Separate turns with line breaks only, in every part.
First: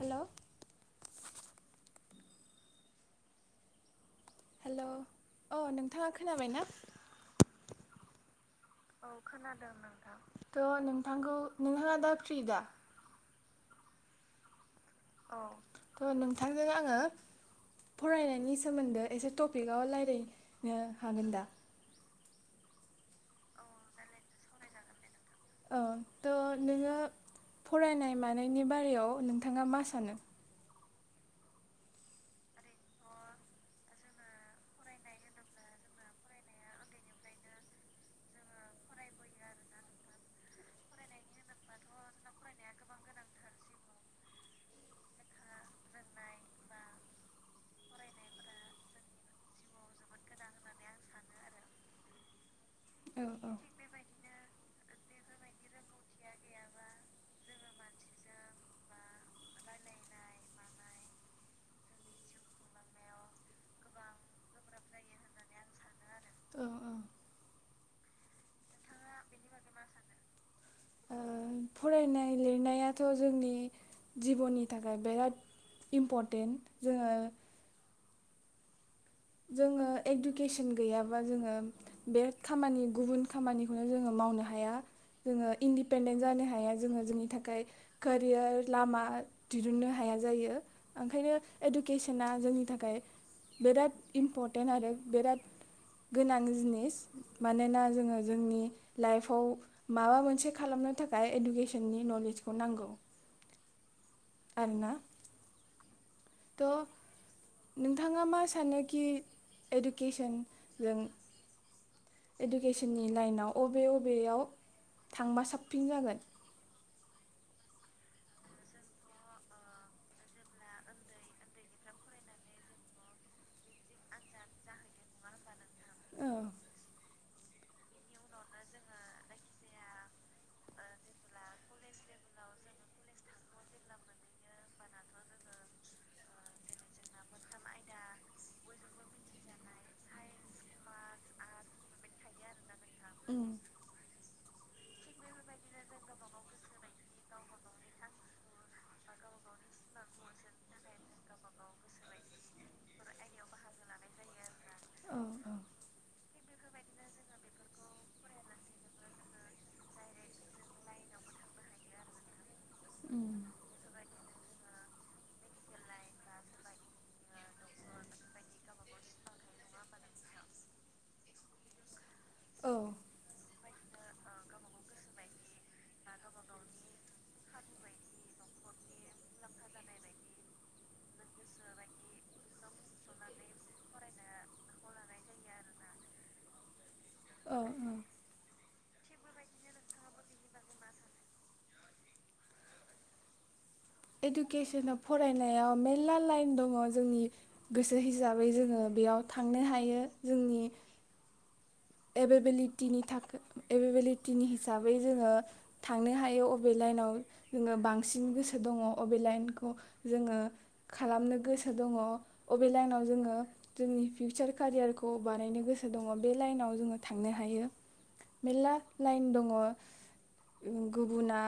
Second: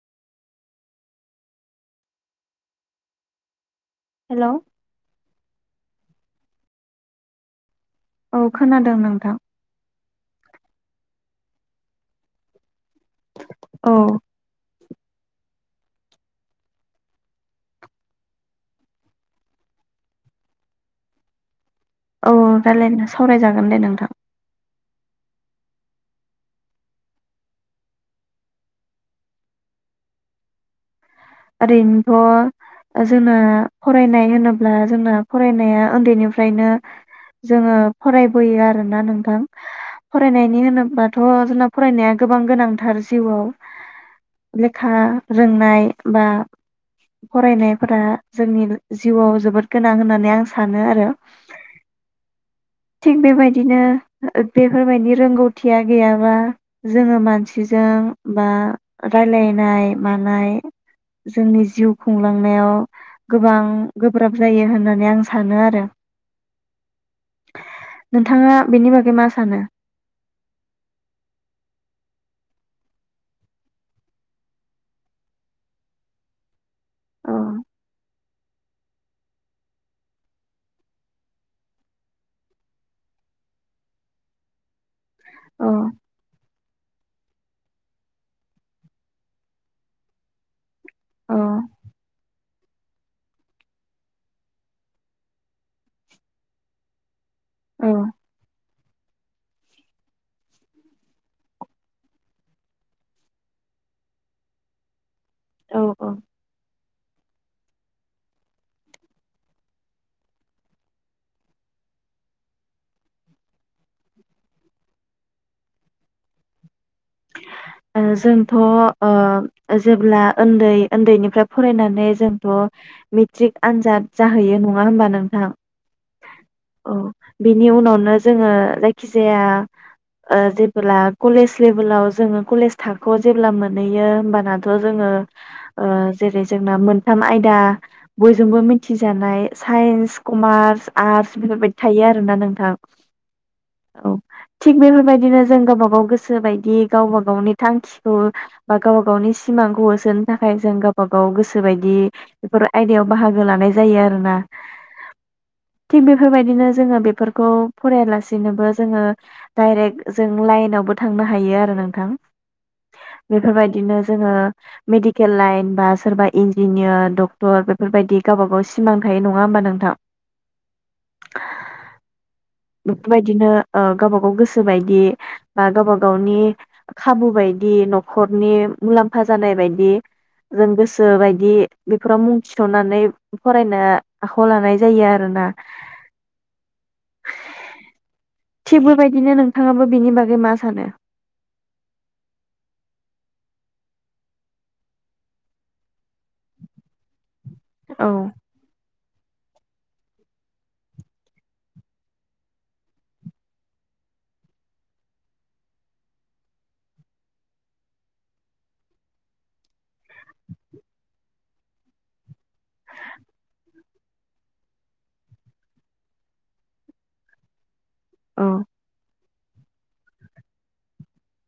हेल'
hello
hello अ नों थाङा खोनाबाय ना?
औ खोनादों
औ
नोंथां
खोनादों नोंथां थ' नों थांखौ नोंथाङा दा फ्रिदा?
औ
औ थ' नोंथांजों आङो फरायनायनि सोमोन्दै एसे टपिकआव लायरायनो हागोन दा?
औ रायलायनो सावरायजागोन दे नोंथां।
औ थ' नोङो फरायनाय मानायनि बारियाव नोंथाङा मा सानो?
ओरैनोथ' ओ जोंना फरायनाय होनोब्ला जोंना फरायनाया उन्दैनिफ्रायनो जोङो फरायबोयो आरोना नोंथां। फरायनायनि होनोब्लाथ' जोंना फरायनाया गोबां गोनांथार जिउआव लेखा रोंनाय बा फरायनायफोरा जोंनि जिउआव जोबोद गोनां होननानै आं सानो आरो
औ
थिग
औ
बेबायदिनो बेफोरबायदि रोंगौथिया गैयाबा जोङो मानसिजों बा रायलायनाय मानाय जोंनि जिउ खुंलांनायाव गोबां गोब्राब जायो होननानै आं सानो आरो
औ औ
नोंथाङा बेनि बागै मा सानो?
ओ फरायनाय लिरनायाथ' जोंनि जिबननि थाखाय बिराद इम्परटेन्ट जोङो
औ
जोङो इडुकेसन गैयाबा जोङो बे खामानि गुबुन खामानिखौनो जोङो मावनो हाया। जोङो
औ
इन्दिपेन्डेन्ट जानो हाया जोङो जोंनि थाखाय कोरियार लामा दिरूननो हाया जायो ओंखायनो
औ
इडुकेसना जोंनि थाखाय बेराद इम्परटेन्ट आरो बेराद गोनां जिनिस मानोना
औ
जोङो जोंनि लाइफाव माबा मोनसे खालामनो थाखाय इडुकेसननि नलेजखौ नांगौ आरोना
औ औ
त' नोंथाङा मा सानोखि इडुकेसन जों इडुकेसननि लाइनाव अबे अबेयाव थांबा साबसिन जागोन
ओ जोंथ' आ जेब्ला उन्दै उन्दैनिफ्राय फरायनानै जोंथ' मेट्रिक आनजाद जाहैयो नङा होमबा नोंथां औ बिनि उनावनो जोङो जायखि जाया ओ जेब्ला कलेज लेभेलाव जोङो कलेज थाखोआव जेब्ला मोनहैयो होमबानाथ' जोङो ओ जेरै जोंना मोनथाम आयदा बयजोंबो मिथिजानाय साइन्स, कमार्स, आर्टस बेफोरबायदि थायो आरोना नोंथां
उम
औ थिग बेफोरबायदिनो जों गावबा गाव गोसो बायदि गावबा गावनि थांखिखौ गावबा गावनि सिमांखौ होसोनो थाखाय जों गावबा गाव गोसो बायदि बेफोर आयदायाव बाहागो लानाय जायो आरोना
औ
थिग बेफोरबायदिनो जोङो बेफोरखौ फरायालासेनोबो जोङो डाइरेक्ट जों लाइनावबो थांनो हायो आरो नोंथां
उम
बेफोरबायदिनो जोङो मेडिकेल लाइन बा सोरबा इन्जिनियार डक्टर बेफोरबायदि गावबा गाव सिमां थायो नङा होमबा नोंथां
औ
बेफोरबायदिनो ओ गावबा गाव गोसोबाय दि बा गावबा गावनि खाबु बायदि न'खरनि मुलाम्फा जानाय बायदि जों गोसो बायदि बेफोराव मुं थिसननानै फरायनो आखाइयाव लानाय जायो आरोना
औ औ
थिग बेबायदिनो नोंथाङाबो बिनि बागै मा सानो
इडुकेसनाव फरायनायाव मेर ला लाइन दङ जोंनि गोसो
औ
हिसाबै जोङो बेयाव थांनो हायो जोंनि एभेबिलिटिनि था एभेबिलिटिनि हिसाबै जोङो थांनो हायो अबे लाइनाव जोङो बांसिन गोसो दङ अबे लाइनखौ जोङो खालामनो गोसो दङ अबे लाइनाव जोङो जोंनि फिउचार कारियारखौ बानायनो गोसो दङ बे लाइनाव जोङो थांनो हायो
औ
मेरला लाइन दं गुबुना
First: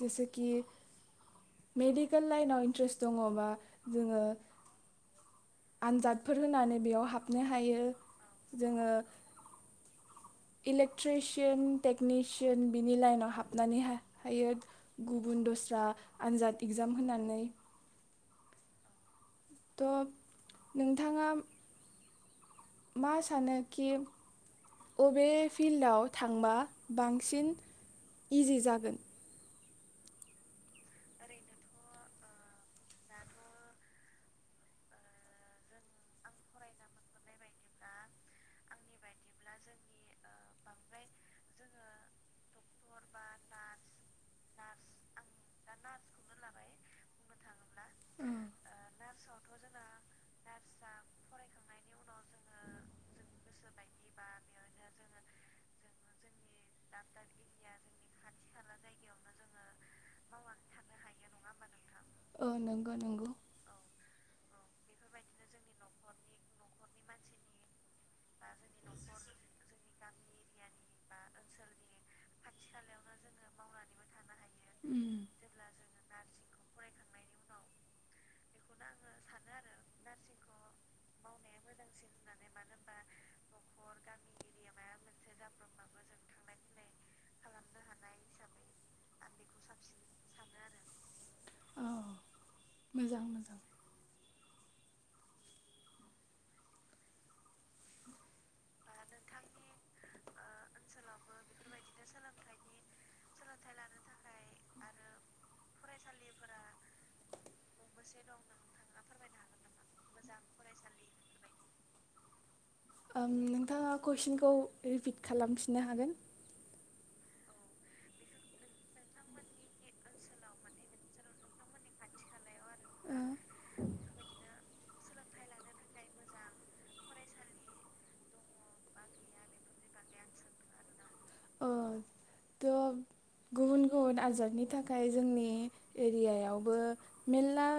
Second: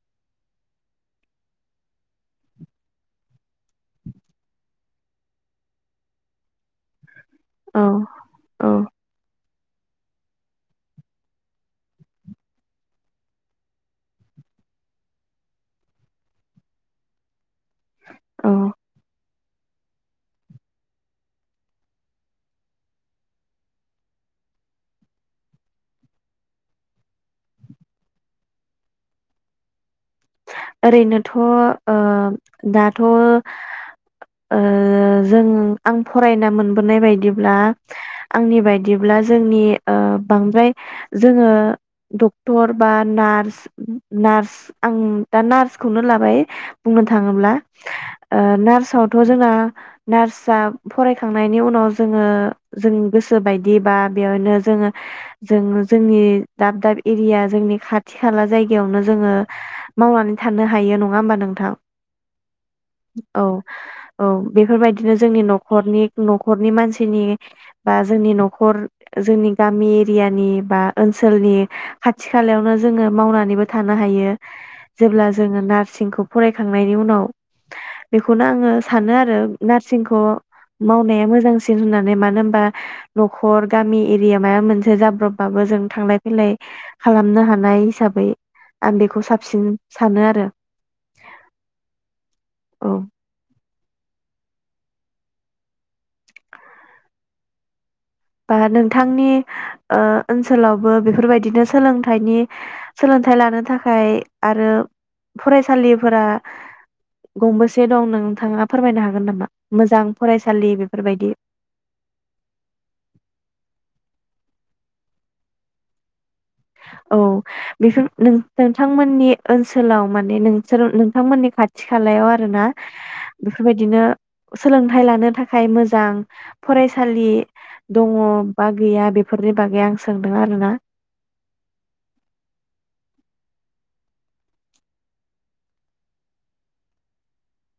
जेसेखि मेडिकेल लाइनाव इनट्रेष्ट दङबा जोङो आनजादफोर होनानै बेयाव हाब नो हायो
औ औ
जोङो इलेक्ट्रिसियान टेकनिसियान बिनि लाइनाव हाबनानै हायो गुबुन दस्रा आनजाद इगजाम होनानै
औ
थ' नोंथाङा मा सानोखि बबे फिल्डआव थांबा बांसिन इजि जागोन
ओरैनोथ' ओ दाथ' ओ जों आं फरायना मोनबोनाय बायदिब्ला आंनि बायदिब्ला जोंनि ओ बांद्राय जोङो डक्टर बा नार्स नार्स आं दा नार्सखौनो लाबाय बुंनो थाङोब्ला ओ नार्सआवथ' जोंना नार्सआ फरायखांनायनि उनाव जोङो जों गोसो बायदि बा बेयावनो जोङो जों जोंनि दाब दाब एरिया जोंनि खाथि खाला जायगायावनो जोङो। मावनानै थानो हायो नङा होमबा नोंथां
ओ नंगौ नंगौ
औ औ बेफोरबायदिनो जोंनि न'खरनि न'खरनि मानसिनि बा जोंनि न'खर जोंनि गामि एरियानि बा ओनसोलनि खाथि खालायावनो जोङो मावनानैबो थानो हायो।
उम
जेब्ला जोङो नार्सिंखौ फरायखांनायनि उनाव बेखौनो आङो सानो आरो नार सिंखौ मावनाया मोजांसिन होननानै मानो होनबा न'खर गामि एरिया माबा मोनसे जाब्रबबाबो जों थांलाय फैलाय खालामनो हानाय हिसाबै आं बेखौ साबसिन सानो आरो
औ
औ
मोजां मोजां
बा नों थांनि ओ ओनसोलावबो बेफोरबायदिनो सोलोंथाइनि सोलोंथाइ लानो थाखाय आरो फरायसालिफोरा गंबेसे दं नोंथाङा फोरमायनो हागोन नामा मोजां फरायसालि बेफोरबायदि?
ओं नोंथाङा कुइसनखौ रिपिट खालामफिननो हागोन
औ बेफोर नों नोंथांमोननि ओनसोलाव माने नोंसोर नोंथांमोननि खाथि खालायाव आरोना
ओ
बेफोरबायदिनो सोलोंथाइ लानो थाखाय मोजां फरायसालि दङ बा गैया बेफोरनि बागै आं सोंदों आरोना
ओ थ' गुबुन गुबुन आजारनि थाखाय जोंनि एरियायावबो मेरला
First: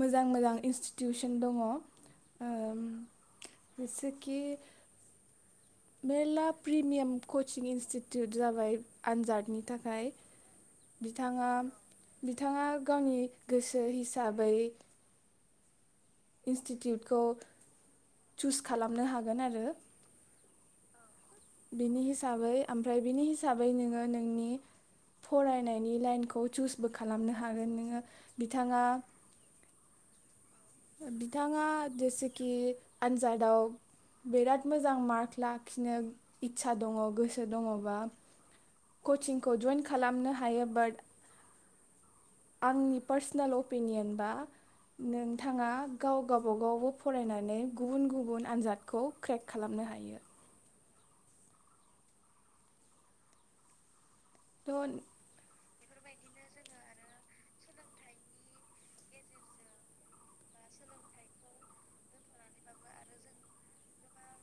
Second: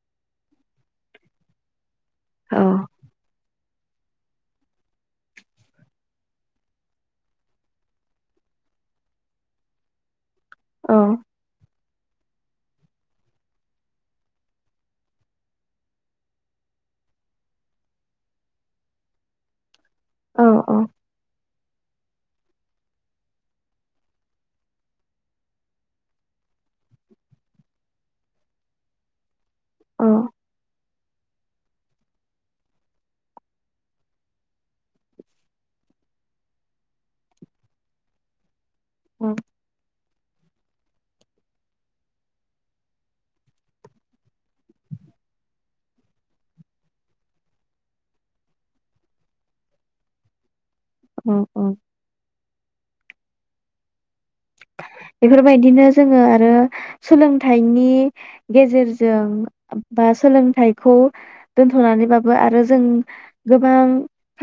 मोजां मोजां इन्स्टिटिउसन दङ।
औ
ओम इसे खि मेरला प्रिमियाम कचिं इन्स्टिटिउट जाबाय आनजादनि थाखाय
औ
बिथांङा बिथाङा गावनि गोसो हिसाबै इन्स्टिटिउटखौ चुस खालामनो हागोन आरो
औ औ
बिनि हिसाबै ओमफ्राय बिनि हिसाबै नोङो नोंनि फरायनायनि लाइनखौ चुसबो खालामनो हागोन नोङो बिथाङा
औ
बिथाङा जेसेखि आनजादाव बिराद मोजां मार्क लाखिनो इटसा दङ गोसो दङबा कचिंखौ जएन्थ खालामनो हायो बाट आंनि पार्सनेल अपिनियन बा नोंथाङा गाव गावाबागावबो फरायनानै गुबुन गुबुन आनजादखौ क्रेक खालामनो हायो।
ओम ओम
थ'
बेफोरबायदिनो जोङो आरो सोलोंथाइनि गेजेरजों बा सोलोंथाइखौ दोनथ'नानैबाबो आरो जों गोबां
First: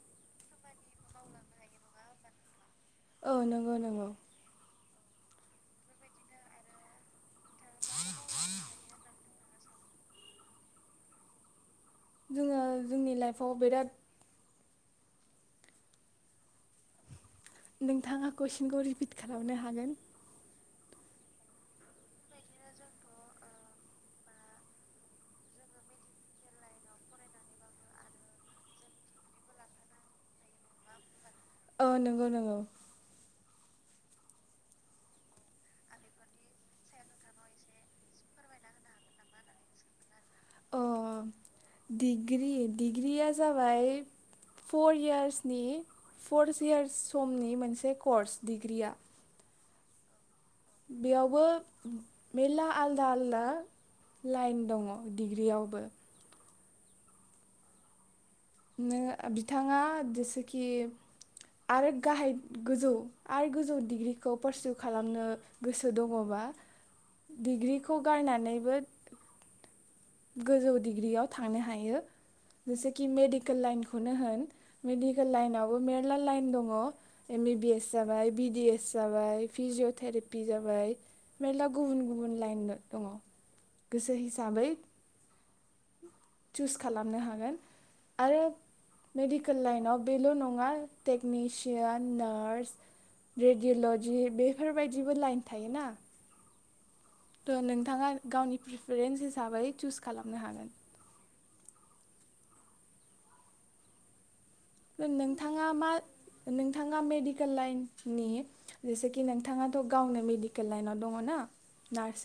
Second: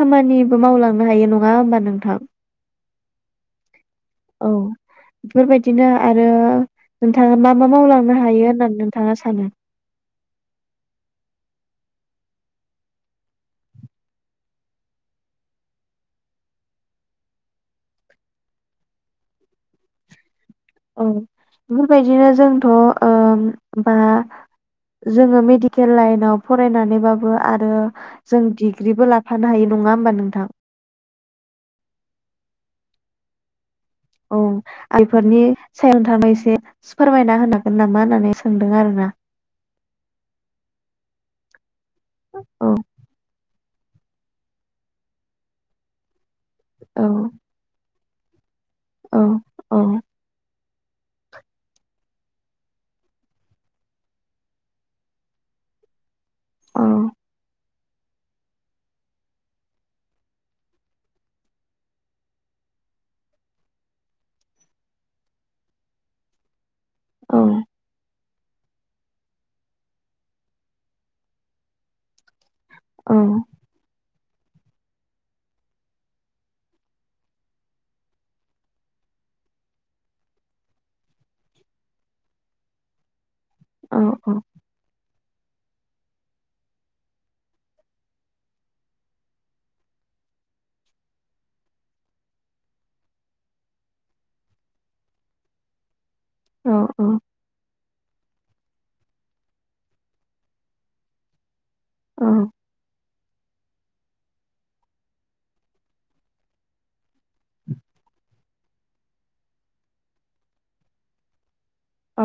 खामानिबो मावलांनो हायो नङा होमबा नोंथां।
औ नंगौ नंगौ
औ बेफोरबायदिनो आरो नोंथाङा मा मा मावलांनो हायो होननानै नोंथाङा सानो
जोङो जोंनि लाइफआव बिराद नोंथाङा कुइसनखौ रिपिट खालामनो हागोन
औ बेफोरबायदिनो जोंथ ओ बा जोङो मेडिकेल लाइनाव फरायनानैबाबो आरो जों डिग्रिबो लाफानो हायो नङा होमबा नोंथां
औ नंगौ नंगौ
औ आइफोरनि सायावथानाय एसे फोरमायना होनो हागोन नामा होननानै सोंदों आरोना
अ डिग्रि
औ
डिग्रिया जा बाय फर इयार्सनि फरस इयार्स
औ
समनि मोनसे कर्स डिग्रिया
औ औ।
बेयावबो मेरला आलदा आलदा लाइन दङ' डिग्रियावबो।
औ।
नों बिथाङा जेसेखि आरो गाहाय गोजौ आरो गोजौ डिग्रिखौ पारसिउ खालामनो गोसो दङ'बा
औ
डिग्रिखौ गारना नैबो गोजौ डिग्रियाव थांनो हायो। जेसेखि
औ
मेडिकेल लाइनखौनो होन मेडिकेल लाइनावबो मेरला लाइन दङ'। एम बि बि एस जाबाय बि डि एस जाबाय फिजिअ' थेरापि जाबाय मेरला गुबुन गुबुन लाइन दङ'। गोसो हिसाबै चुज खालामनो हागोन आरो मेडिकेल लाइनाव बेल' नङा टेकनिसियान, नार्स, रेडिअल'जि बेफोरबायदिबो लाइन थायो ना
अ अ
त' नोंथाङा गावनि प्रिफारेन्स हिसाबै चुस खालामनो हागोन।
औ।
नोंथाङा मा नोंथाङा मेडिकेल लाइननि जेसेखि नोंथाङाथ' गावनो मेडिकेल लाइनाव दङ' ना।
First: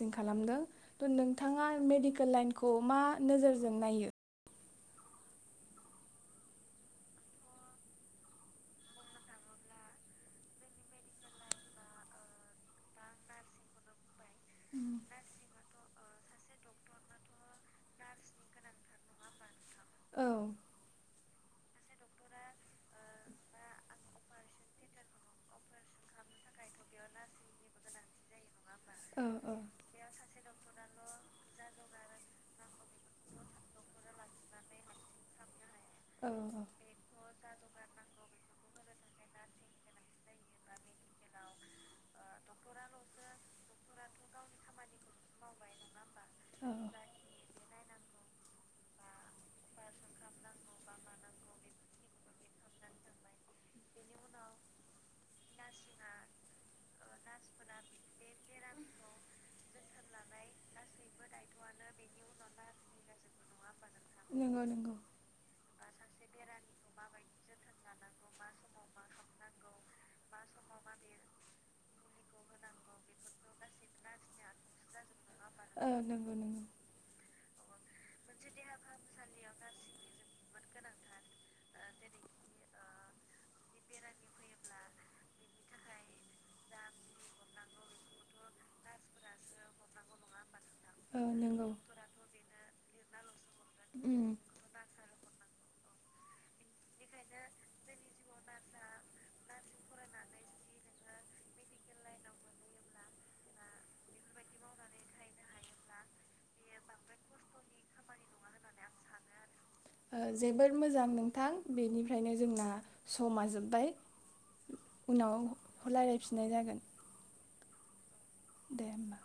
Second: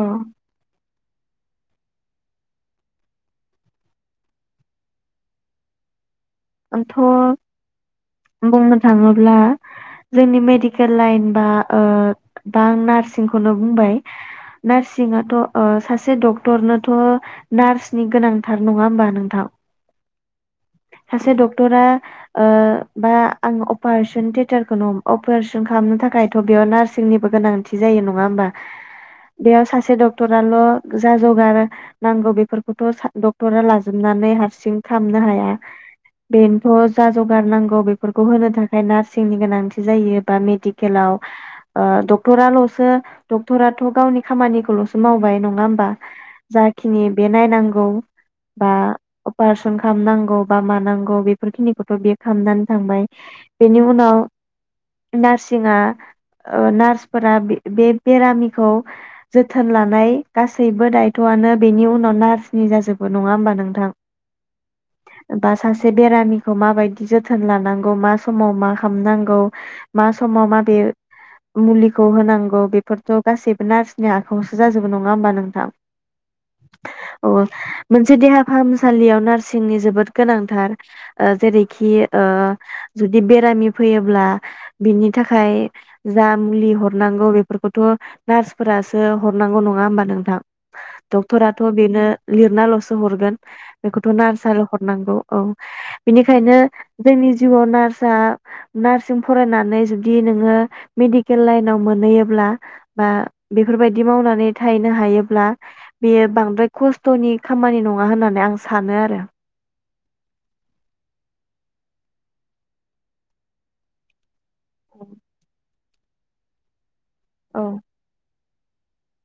औ
खालामनो त' नों थाङा मेडिकेल लाइनखौ मा नोजोरजों नायो?
आंथ' बुंनो थाङोब्ला जोंनि मेडिकेल लाइन बा ओ दा आं नार्सिंखौनो बुंबाय नार्सिङाथ' ओ सासे डक्टरनोथ' नार्सनि गोनांथार। नङा होमबा नोंथां?
औ।
सासे डक्टरा ओ बा आं अपारेशन थियेटारखौनो अपारेशन खालामनो थाखायथ' बेयाव नार्सिंनिबो गोनांथि जायो। नङा होमबा?
औ
बेयाव सासे डक्टर आल' जा जगार नांगौ बेफोरखौथ' सा डक्टरा लाजोबनानै हारसिं खामनो हाया।
औ
बेनोथ' जा जगार नांगौ बेफोरखौ होनो थाखै नार्स नि गोनां जायोबा मेडिकेलाव ओ ड क्टराल'सो डक्टराथ' गावनि खामानिखौल'सो मावबाय नङा होमबा।
औ
जाखिनि बे नायनांगौ बा अपारेशन खालामनांगौ बा मानांगौ बेफोरखिनिखौथ' बे खामनानै थांबाय बेनि उनाव नार्सिङा ओ नार्स फोरा बे बे बेरामिखौ जोथोन लानाय गासैबो दायथ'आनो बेनि उनाव नार्सनि जाजोबो नङा होमबा नोंथां।
नंगौ।
बा सासे बेरामिखौ माबायदि जोथोन लानांगौ मा समाव मा खामनांगौ मा समाव माबे मुलि खौ होनांगौ बेफोरथ' गासैबो नार्सनि आखाइआवसो जाजोबो नङा होमबा नोंथां
ओ नंगौ नंगौ
अ मोनसे देहा फाहामसालियाव नार्सिंनि जोबोद गोनांथार ओ जेरैखि ओ जुदि बेरामि फैयोब्ला बिनि थाखाय जा मुलि हरनांगौ बेफोरखौथ' नार्सफोरासो हरनांगौ नङा होमबा नोंथां
ओ
डक्टराथ'
नंगौ।
बेनो लिरनाल'सो हरगोन बेखौथ'
उम
नारस आरो हरनांगौ औ बिनिखायनो जोंनि जिउआव नार्सआ नार्सिजों फरायनानै जुदि नोङो मेडिकेल लाइनाव मोनहैयोब्ला बा बेफोरबायदि मावनानै थाहैनो हायोब्ला बेयो बांद्राय खस्थ'नि खामानि नङा होननानै आं सानो आरो।
ओ जोबोर मोजां नोंथां। बेनिफ्रायनो जोंना समा जोब्बाय। उनाव रायलायफिननाय जागोन।
औ
दे होमबा।